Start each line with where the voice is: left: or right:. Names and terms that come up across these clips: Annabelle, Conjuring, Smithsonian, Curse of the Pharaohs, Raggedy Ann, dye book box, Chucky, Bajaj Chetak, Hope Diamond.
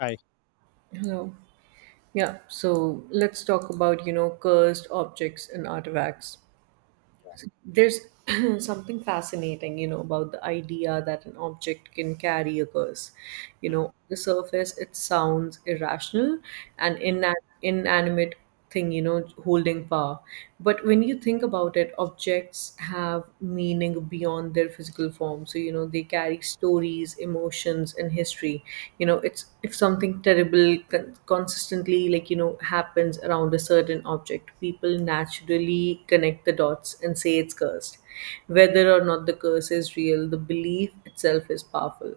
left: Right.
right: Hello. Yeah, so let's talk about, cursed objects and artifacts. There's something fascinating, about the idea that an object can carry a curse. You
left: Mm,
right: know, on the surface, it sounds irrational and
left: mm,
right: inanimate thing, holding power. But when you think about it, objects have meaning beyond their physical form, so they carry stories, emotions, and history. It's, if something terrible consistently, happens around a certain object, people naturally connect the dots and say it's cursed. Whether or not the curse is real, the belief itself is powerful.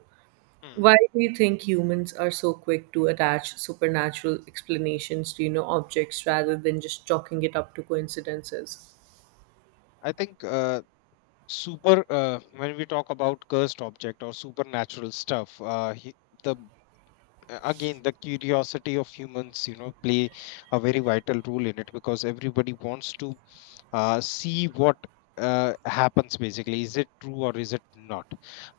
left: mm.
right: Why do you think humans are so quick to attach supernatural explanations to, objects rather than just chalking it up to coincidences?
left: I think super when we talk about cursed object or supernatural stuff, he, the again the curiosity of humans, play a very vital role in it because everybody wants to see what happens. Basically, is it true or is it not?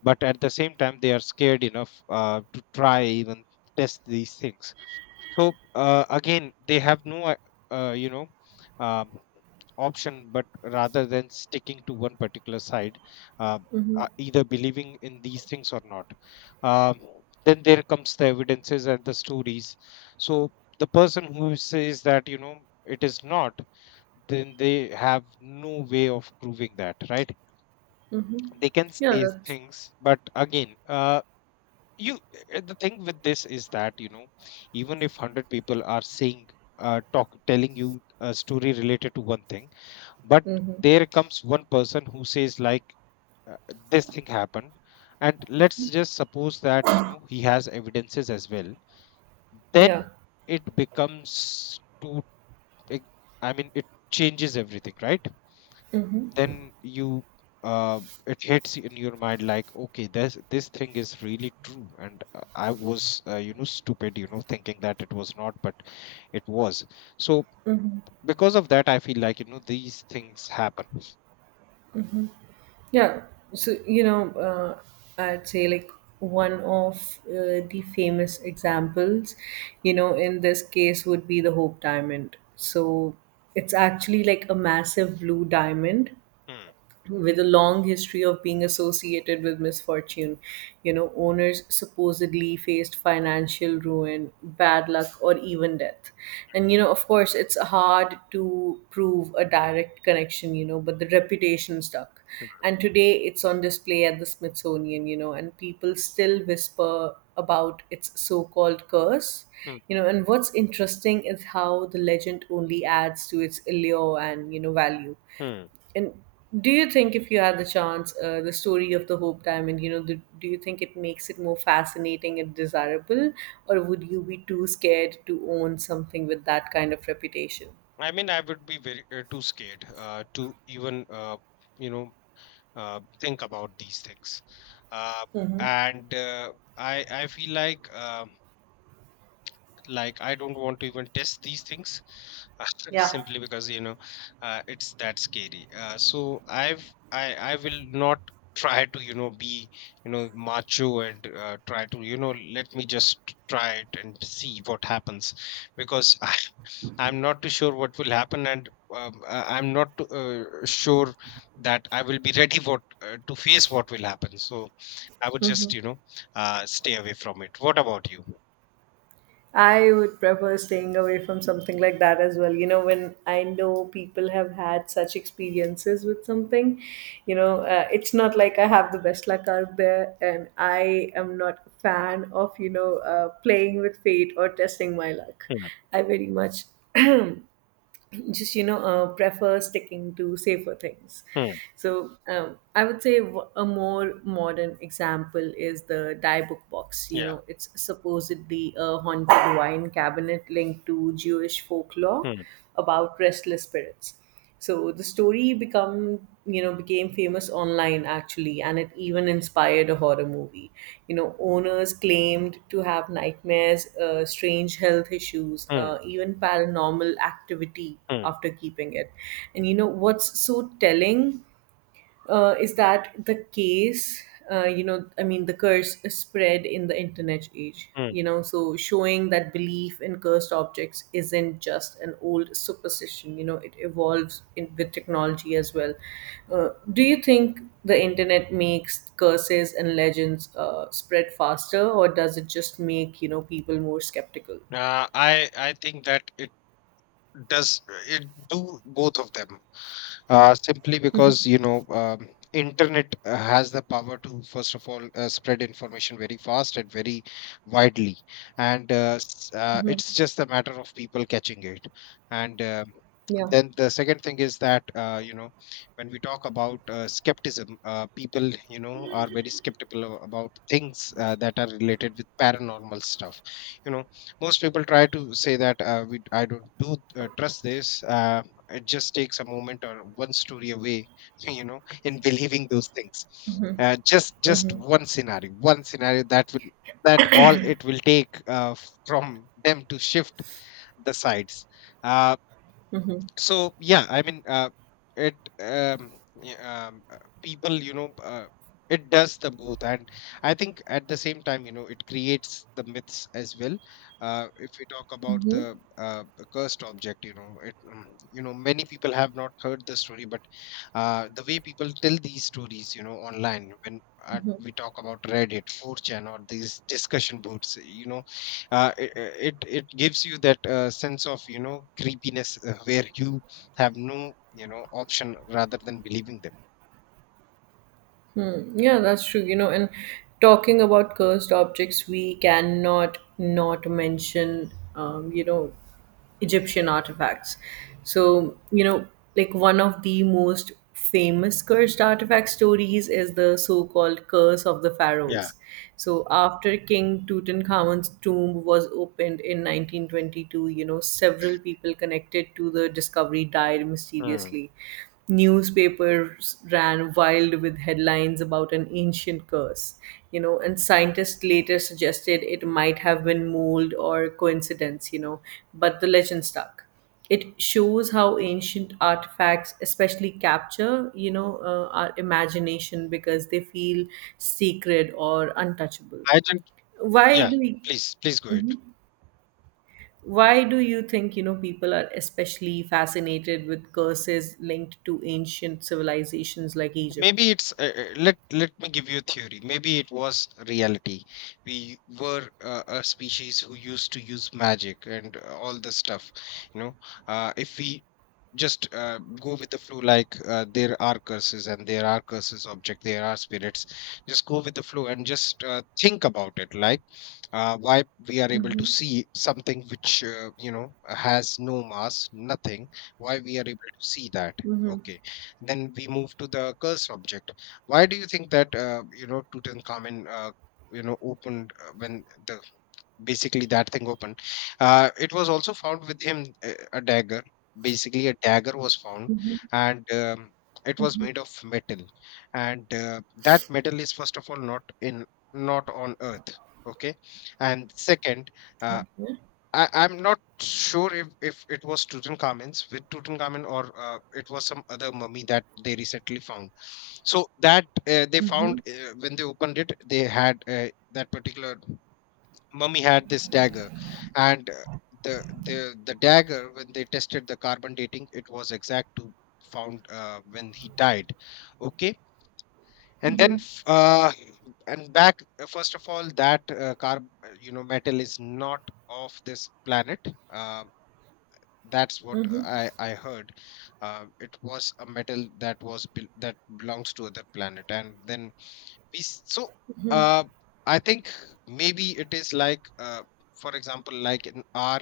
left: But at the same time, they are scared enough to try even test these things. So again they have no uh, you know um, option, but rather than sticking to one particular side, uh,
right: Mm-hmm.
left: either believing in these things or not. um, then there comes the evidences and the stories. So the person who says that, it is not, then they have no way of proving that, right?
right: Mm-hmm.
left: They can
right: Yeah,
left: say
right: that's
left: things, but again, uh, you the thing with this is that, even if 100 people are saying, talk telling you a story related to one thing, but
right: mm-hmm.
left: there comes one person who says like, uh, this thing happened. And let's just suppose that, he has evidences as well.
right: Yeah.
left: Then it becomes to it- I mean it changes everything, right? Then you uh, it hits in your mind like, okay, this thing is really true, and I was stupid, thinking that it was not, but it was. So because of that I feel like, these things happen.
right: Yeah, so I'd say, like, one of the famous examples, in this case would be the Hope Diamond. So it's actually like a massive blue diamond
left: Hmm,
right: with a long history of being associated with misfortune. Owners supposedly faced financial ruin, bad luck, or even death. And, of course, it's hard to prove a direct connection, but the reputation stuck. And today it's on display at the Smithsonian, and people still whisper about its so called curse.
left: hmm,
right: And what's interesting is how the legend only adds to its allure and, value.
left: hmm.
right: And do you think, if you had the chance, the story of the Hope Diamond, do, you think it makes it more fascinating and desirable, or would you be too scared to own something with that kind of reputation?
left: I mean, I would be very too scared to even you know think about these things, uh, and I feel like, like, I don't want to even test these things.
right: Yeah.
left: Simply because, it's that scary. So I will not try to, be, macho, and try to, let me just try it and see what happens. Because I I'm not too sure what will happen. And I'm not sure that I will be ready what to face what will happen. So I would just, stay away from it. What about you?
right: I would prefer staying away from something like that as well. You know, when I know people have had such experiences with something, it's not like I have the best luck out there, and I am not a fan of, playing with fate or testing my luck.
left: Hmm,
right: I very much just prefer sticking to safer things.
left: hmm.
right: So I would say a more modern example is the Dye Book Box.
left: Yeah.
right: It's supposedly a haunted wine cabinet linked to Jewish folklore
left: Hmm.
right: about restless spirits. So the story become became famous online, actually, and it even inspired a horror movie. You know, owners claimed to have nightmares, strange health issues,
left: Hmm.
right: even paranormal activity
left: Hmm.
right: after keeping it. And what's so telling, is that the case? I mean, the curse is spread in the internet age,
left: Mm.
right: so showing that belief in cursed objects isn't just an old superstition. It evolves, in, with technology as well. Do you think the internet makes curses and legends spread faster, or does it just make, people more skeptical?
left: I think that it does it do both of them. Simply because, internet has the power to, first of all, spread information very fast and very widely. And
right: Mm-hmm.
left: it's just a matter of people catching it. And
right: Yeah.
left: then the second thing is that, when we talk about skepticism, people, are very skeptical about things that are related with paranormal stuff. You know, most people try to say that, I don't do trust this. It just takes a moment or one story away, in believing those things. Just
right: Mm-hmm.
left: one scenario, that will, that all it will take, from them to shift the sides. Uh,
right: Mm-hmm.
left: so yeah, I mean, it yeah, people, it does the both, and I think at the same time, it creates the myths as well. If we talk about the,
right: Mm-hmm.
left: the cursed object, you know, many people have not heard the story, but the way people tell these stories, online, when we talk about Reddit, 4chan or these discussion boards, it gives you that sense of, creepiness, where you have no, option rather than believing them.
right: Hmm. Yeah, that's true. You know, and talking about cursed objects, we cannot not mention, Egyptian artifacts. So, one of the most famous cursed artifact stories is the so called Curse of the
left: Yeah.
right: Pharaohs. So, after King Tutankhamun's tomb was opened in 1922, several people connected to the discovery died
left: Hmm.
right: mysteriously. Newspapers ran wild with headlines about an ancient curse, and scientists later suggested it might have been mold or coincidence, but the legend stuck. It shows how ancient artifacts especially capture, our imagination, because they feel sacred or untouchable.
left: I think,
right: Why
left: yeah,
right: do we?
left: please go ahead.
right: Mhm. Why do you think, people are especially fascinated with curses linked to ancient civilizations like Egypt?
left: Maybe it's, let me give you a theory. Maybe it was reality. We were a species who used to use magic and all this stuff, you know if we just go with the flow, like, there are curses and there are curses object, there are spirits. Just go with the flow and just think about it like, why we are able to
right: Mm-hmm.
left: see something which, has no mass, nothing. Why we are able to see that,
right: Mm-hmm.
left: okay? Then we move to the curse object. Why do you think that, Tutankhamen, opened, when the, basically, that thing open. It was also found with him, a dagger. Basically, a dagger was found,
right: Mm-hmm.
left: and, it was
right: Mm-hmm.
left: made of metal, and, that metal is, first of all, not on Earth. Okay, and second, uh,
right: Okay.
left: I'm not sure if, it was Tutankhamun, or it was some other mummy that they recently found. So that they
right: Mm-hmm.
left: found, when they opened it, they had, that particular mummy had this dagger. And the dagger, when they tested the carbon dating, it was exact to found, when he died, okay. And then f- uh, and back, first of all that, carb you know metal is not of this planet. uh, that's what I heard. It was a metal that was bel that belongs to other planet. And then so, uh, I think, maybe it is like, for example, like in our,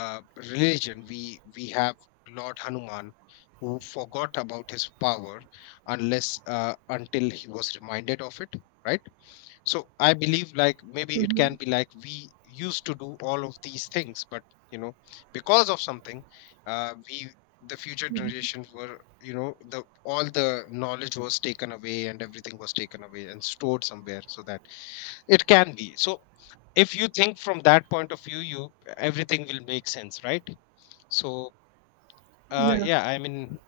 left: uh, religion, we have Lord Hanuman who forgot about his power, unless until he was reminded of it, right? So I believe like, maybe it can
right: Mm-hmm.
left: be like, we used to do all of these things. But, you know because of something, we the future generations were, the all the knowledge was taken away, and everything was taken away and stored somewhere, so that it can be. So if you think from that point of view, you everything will make sense, right? So
right: Yeah.
left: yeah, I mean,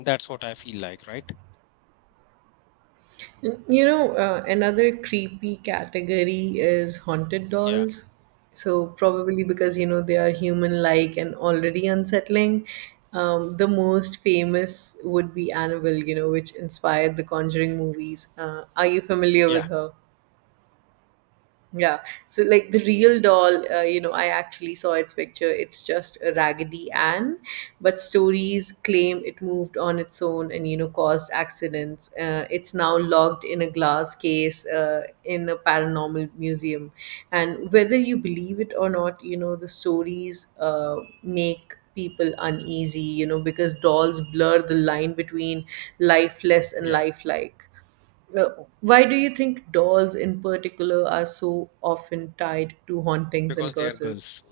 left: that's what I feel like, right?
right: You know, another creepy category is haunted
left: Yeah,
right: dolls. So, probably because, they are human like and already unsettling. The most famous would be Annabelle, which inspired the Conjuring movies. Are you familiar
left: yeah,
right: with her? Yeah. So, like, the real doll, I actually saw its picture. It's just a Raggedy Ann, but stories claim it moved on its own and caused accidents. It's now locked in a glass case in a paranormal museum, and whether you believe it or not, the stories make people uneasy. You know, because dolls blur the line between lifeless and
left: yeah,
right: lifelike. Uh, Why do you think dolls in particular are so often tied to hauntings
left: because
right: and
left: they are
right: curses?
left: girls.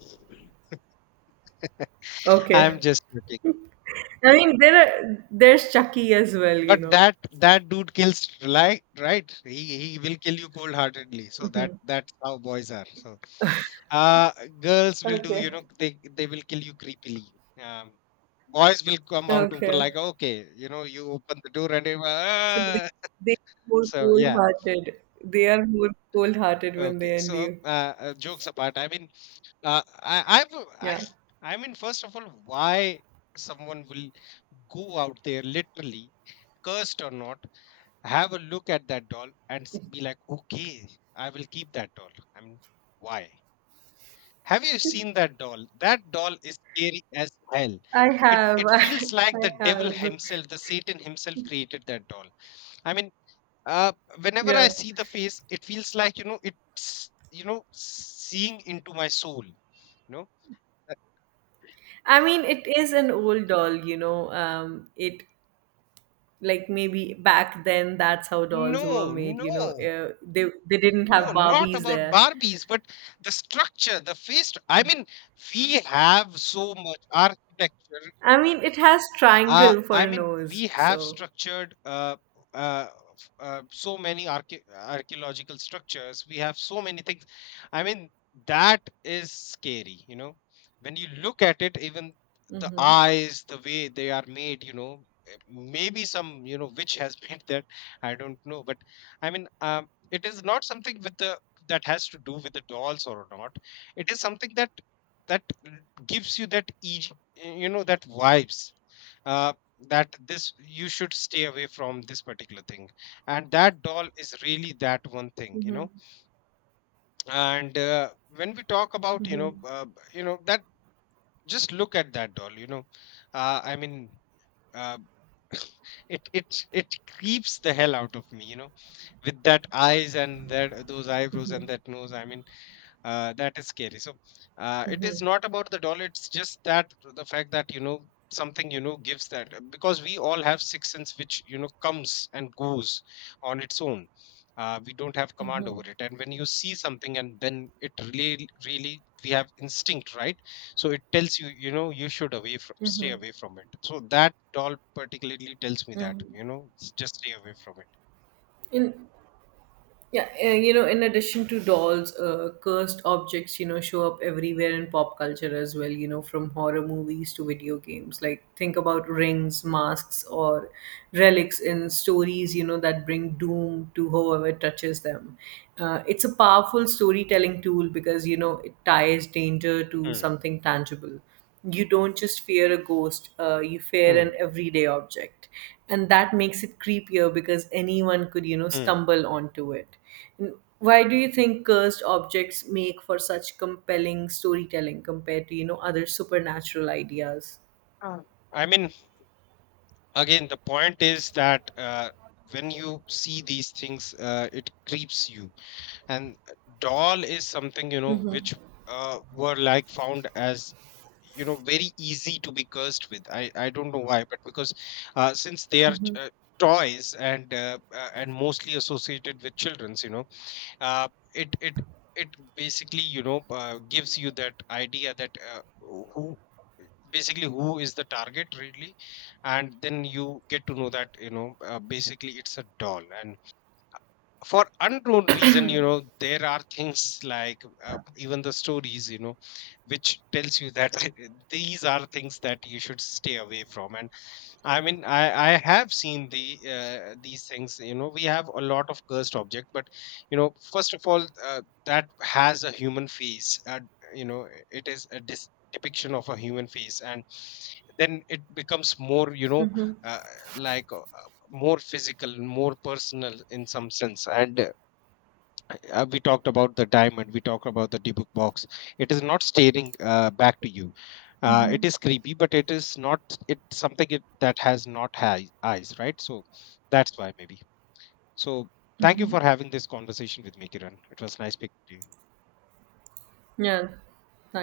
left: I'm
right: Okay.
left: just joking.
right: I mean, there's Chucky as well, you
left: But
right: know.
left: that dude kills like, right? He will kill you cold heartedly. So that's how boys are. So, uh girls will do, you
right: Okay.
left: know, they will kill you creepily. Um Boys will come out open
right: Okay.
left: like, okay, you know, you open the door and they were,
right: So they
left: ah!
right: are more
left: So yeah.
right: cold-hearted. They are more cold-hearted when they
left: Okay.
right: end
left: So,
right: you.
left: jokes apart, I mean, uh I I've I,
right: Yeah.
left: first of all, why someone will go out there, literally, cursed or not, have a look at that doll and be like, okay, I will keep that doll. I mean, why? Have you seen that doll? That doll is scary as hell.
right: I
left: It
right: have.
left: it feels like
right: I
left: the devil
right: have.
left: himself, the Satan himself, created that doll. I mean, uh, whenever I
right: Yeah.
left: see the face, it feels like, it's, seeing into my soul. You know,
right: I mean, it is an old doll, you know. It, like, maybe back then that's how dolls were
left: no,
right: made,
left: no,
right: they didn't have
left: no, not
right: Barbies
left: about
right: there.
left: Barbies, but the structure, the face. I mean, we have so much architecture.
right: I mean, it has triangle for
left: I
right: a
left: mean,
right: nose,
left: we have
right: so
left: structured so many archaeological structures. We have so many things. I mean, that is scary, you know. When you look at it, even the
right: mm-hmm,
left: eyes, the way they are made, maybe some, witch has made that. I don't know, but I mean, it is not something with the that has to do with the dolls or not. It is something that gives you that, you know, that vibes, uh, that this you should stay away from this particular thing, and that doll is really that one thing, you
right: mm-hmm,
left: know. And when we talk about,
right: mm-hmm,
left: that, just look at that doll, I mean, uh, it creeps the hell out of me, you know, with that eyes and that those eyebrows and that nose. I mean, that is scary. So, it
right: mm-hmm,
left: is not about the dollar, it's just that the fact that, something, gives that, because we all have sixth sense which, comes and goes on its own. We don't have command
right: mm-hmm,
left: over it. And when you see something and then, it really, really, we have instinct, right? So it tells you, you know you should away from stay
right: mm-hmm.
left: away from it. So that doll particularly tells me that,
right: Mm-hmm.
left: just stay away from it.
right: In Yeah, in addition to dolls, cursed objects, show up everywhere in pop culture as well, from horror movies to video games. Like, think about rings, masks, or relics in stories, that bring doom to whoever touches them. It's a powerful storytelling tool because, it ties danger to
left: Hmm,
right: something tangible. You don't just fear a ghost, you fear
left: hmm,
right: an everyday object, and that makes it creepier because anyone could
left: hmm.
right: stumble onto it. And why do you think cursed objects make for such compelling storytelling compared to, other supernatural ideas?
left: Uh, I mean, again the point is that, when you see these things, it creeps you, and doll is something, which were, like, found as, very easy to be cursed with. I don't know why, but because since they are,
right: Mm-hmm.
left: toys, and mostly associated with children's, uh, it it it basically, gives you that idea that, who is the target really. And then you get to know that, basically, it's a doll. And for unknown reason, there are things like, even the stories, which tells you that, these are things that you should stay away from. And I mean, I have seen the, these things. You know, we have a lot of cursed object, but you know, first of all, that has a human face, it is a depiction of a human face. And then it becomes more,
right: Mm-hmm.
left: uh, like, more physical, more personal, in some sense. And we talked about the diamond, we talked about the debug box. It is not staring back to you. It is creepy but it is not, that has not high eyes, right? So that's why, maybe. So thank you for having this conversation with me, Kiran. It was nice speaking to you.
right: Yeah,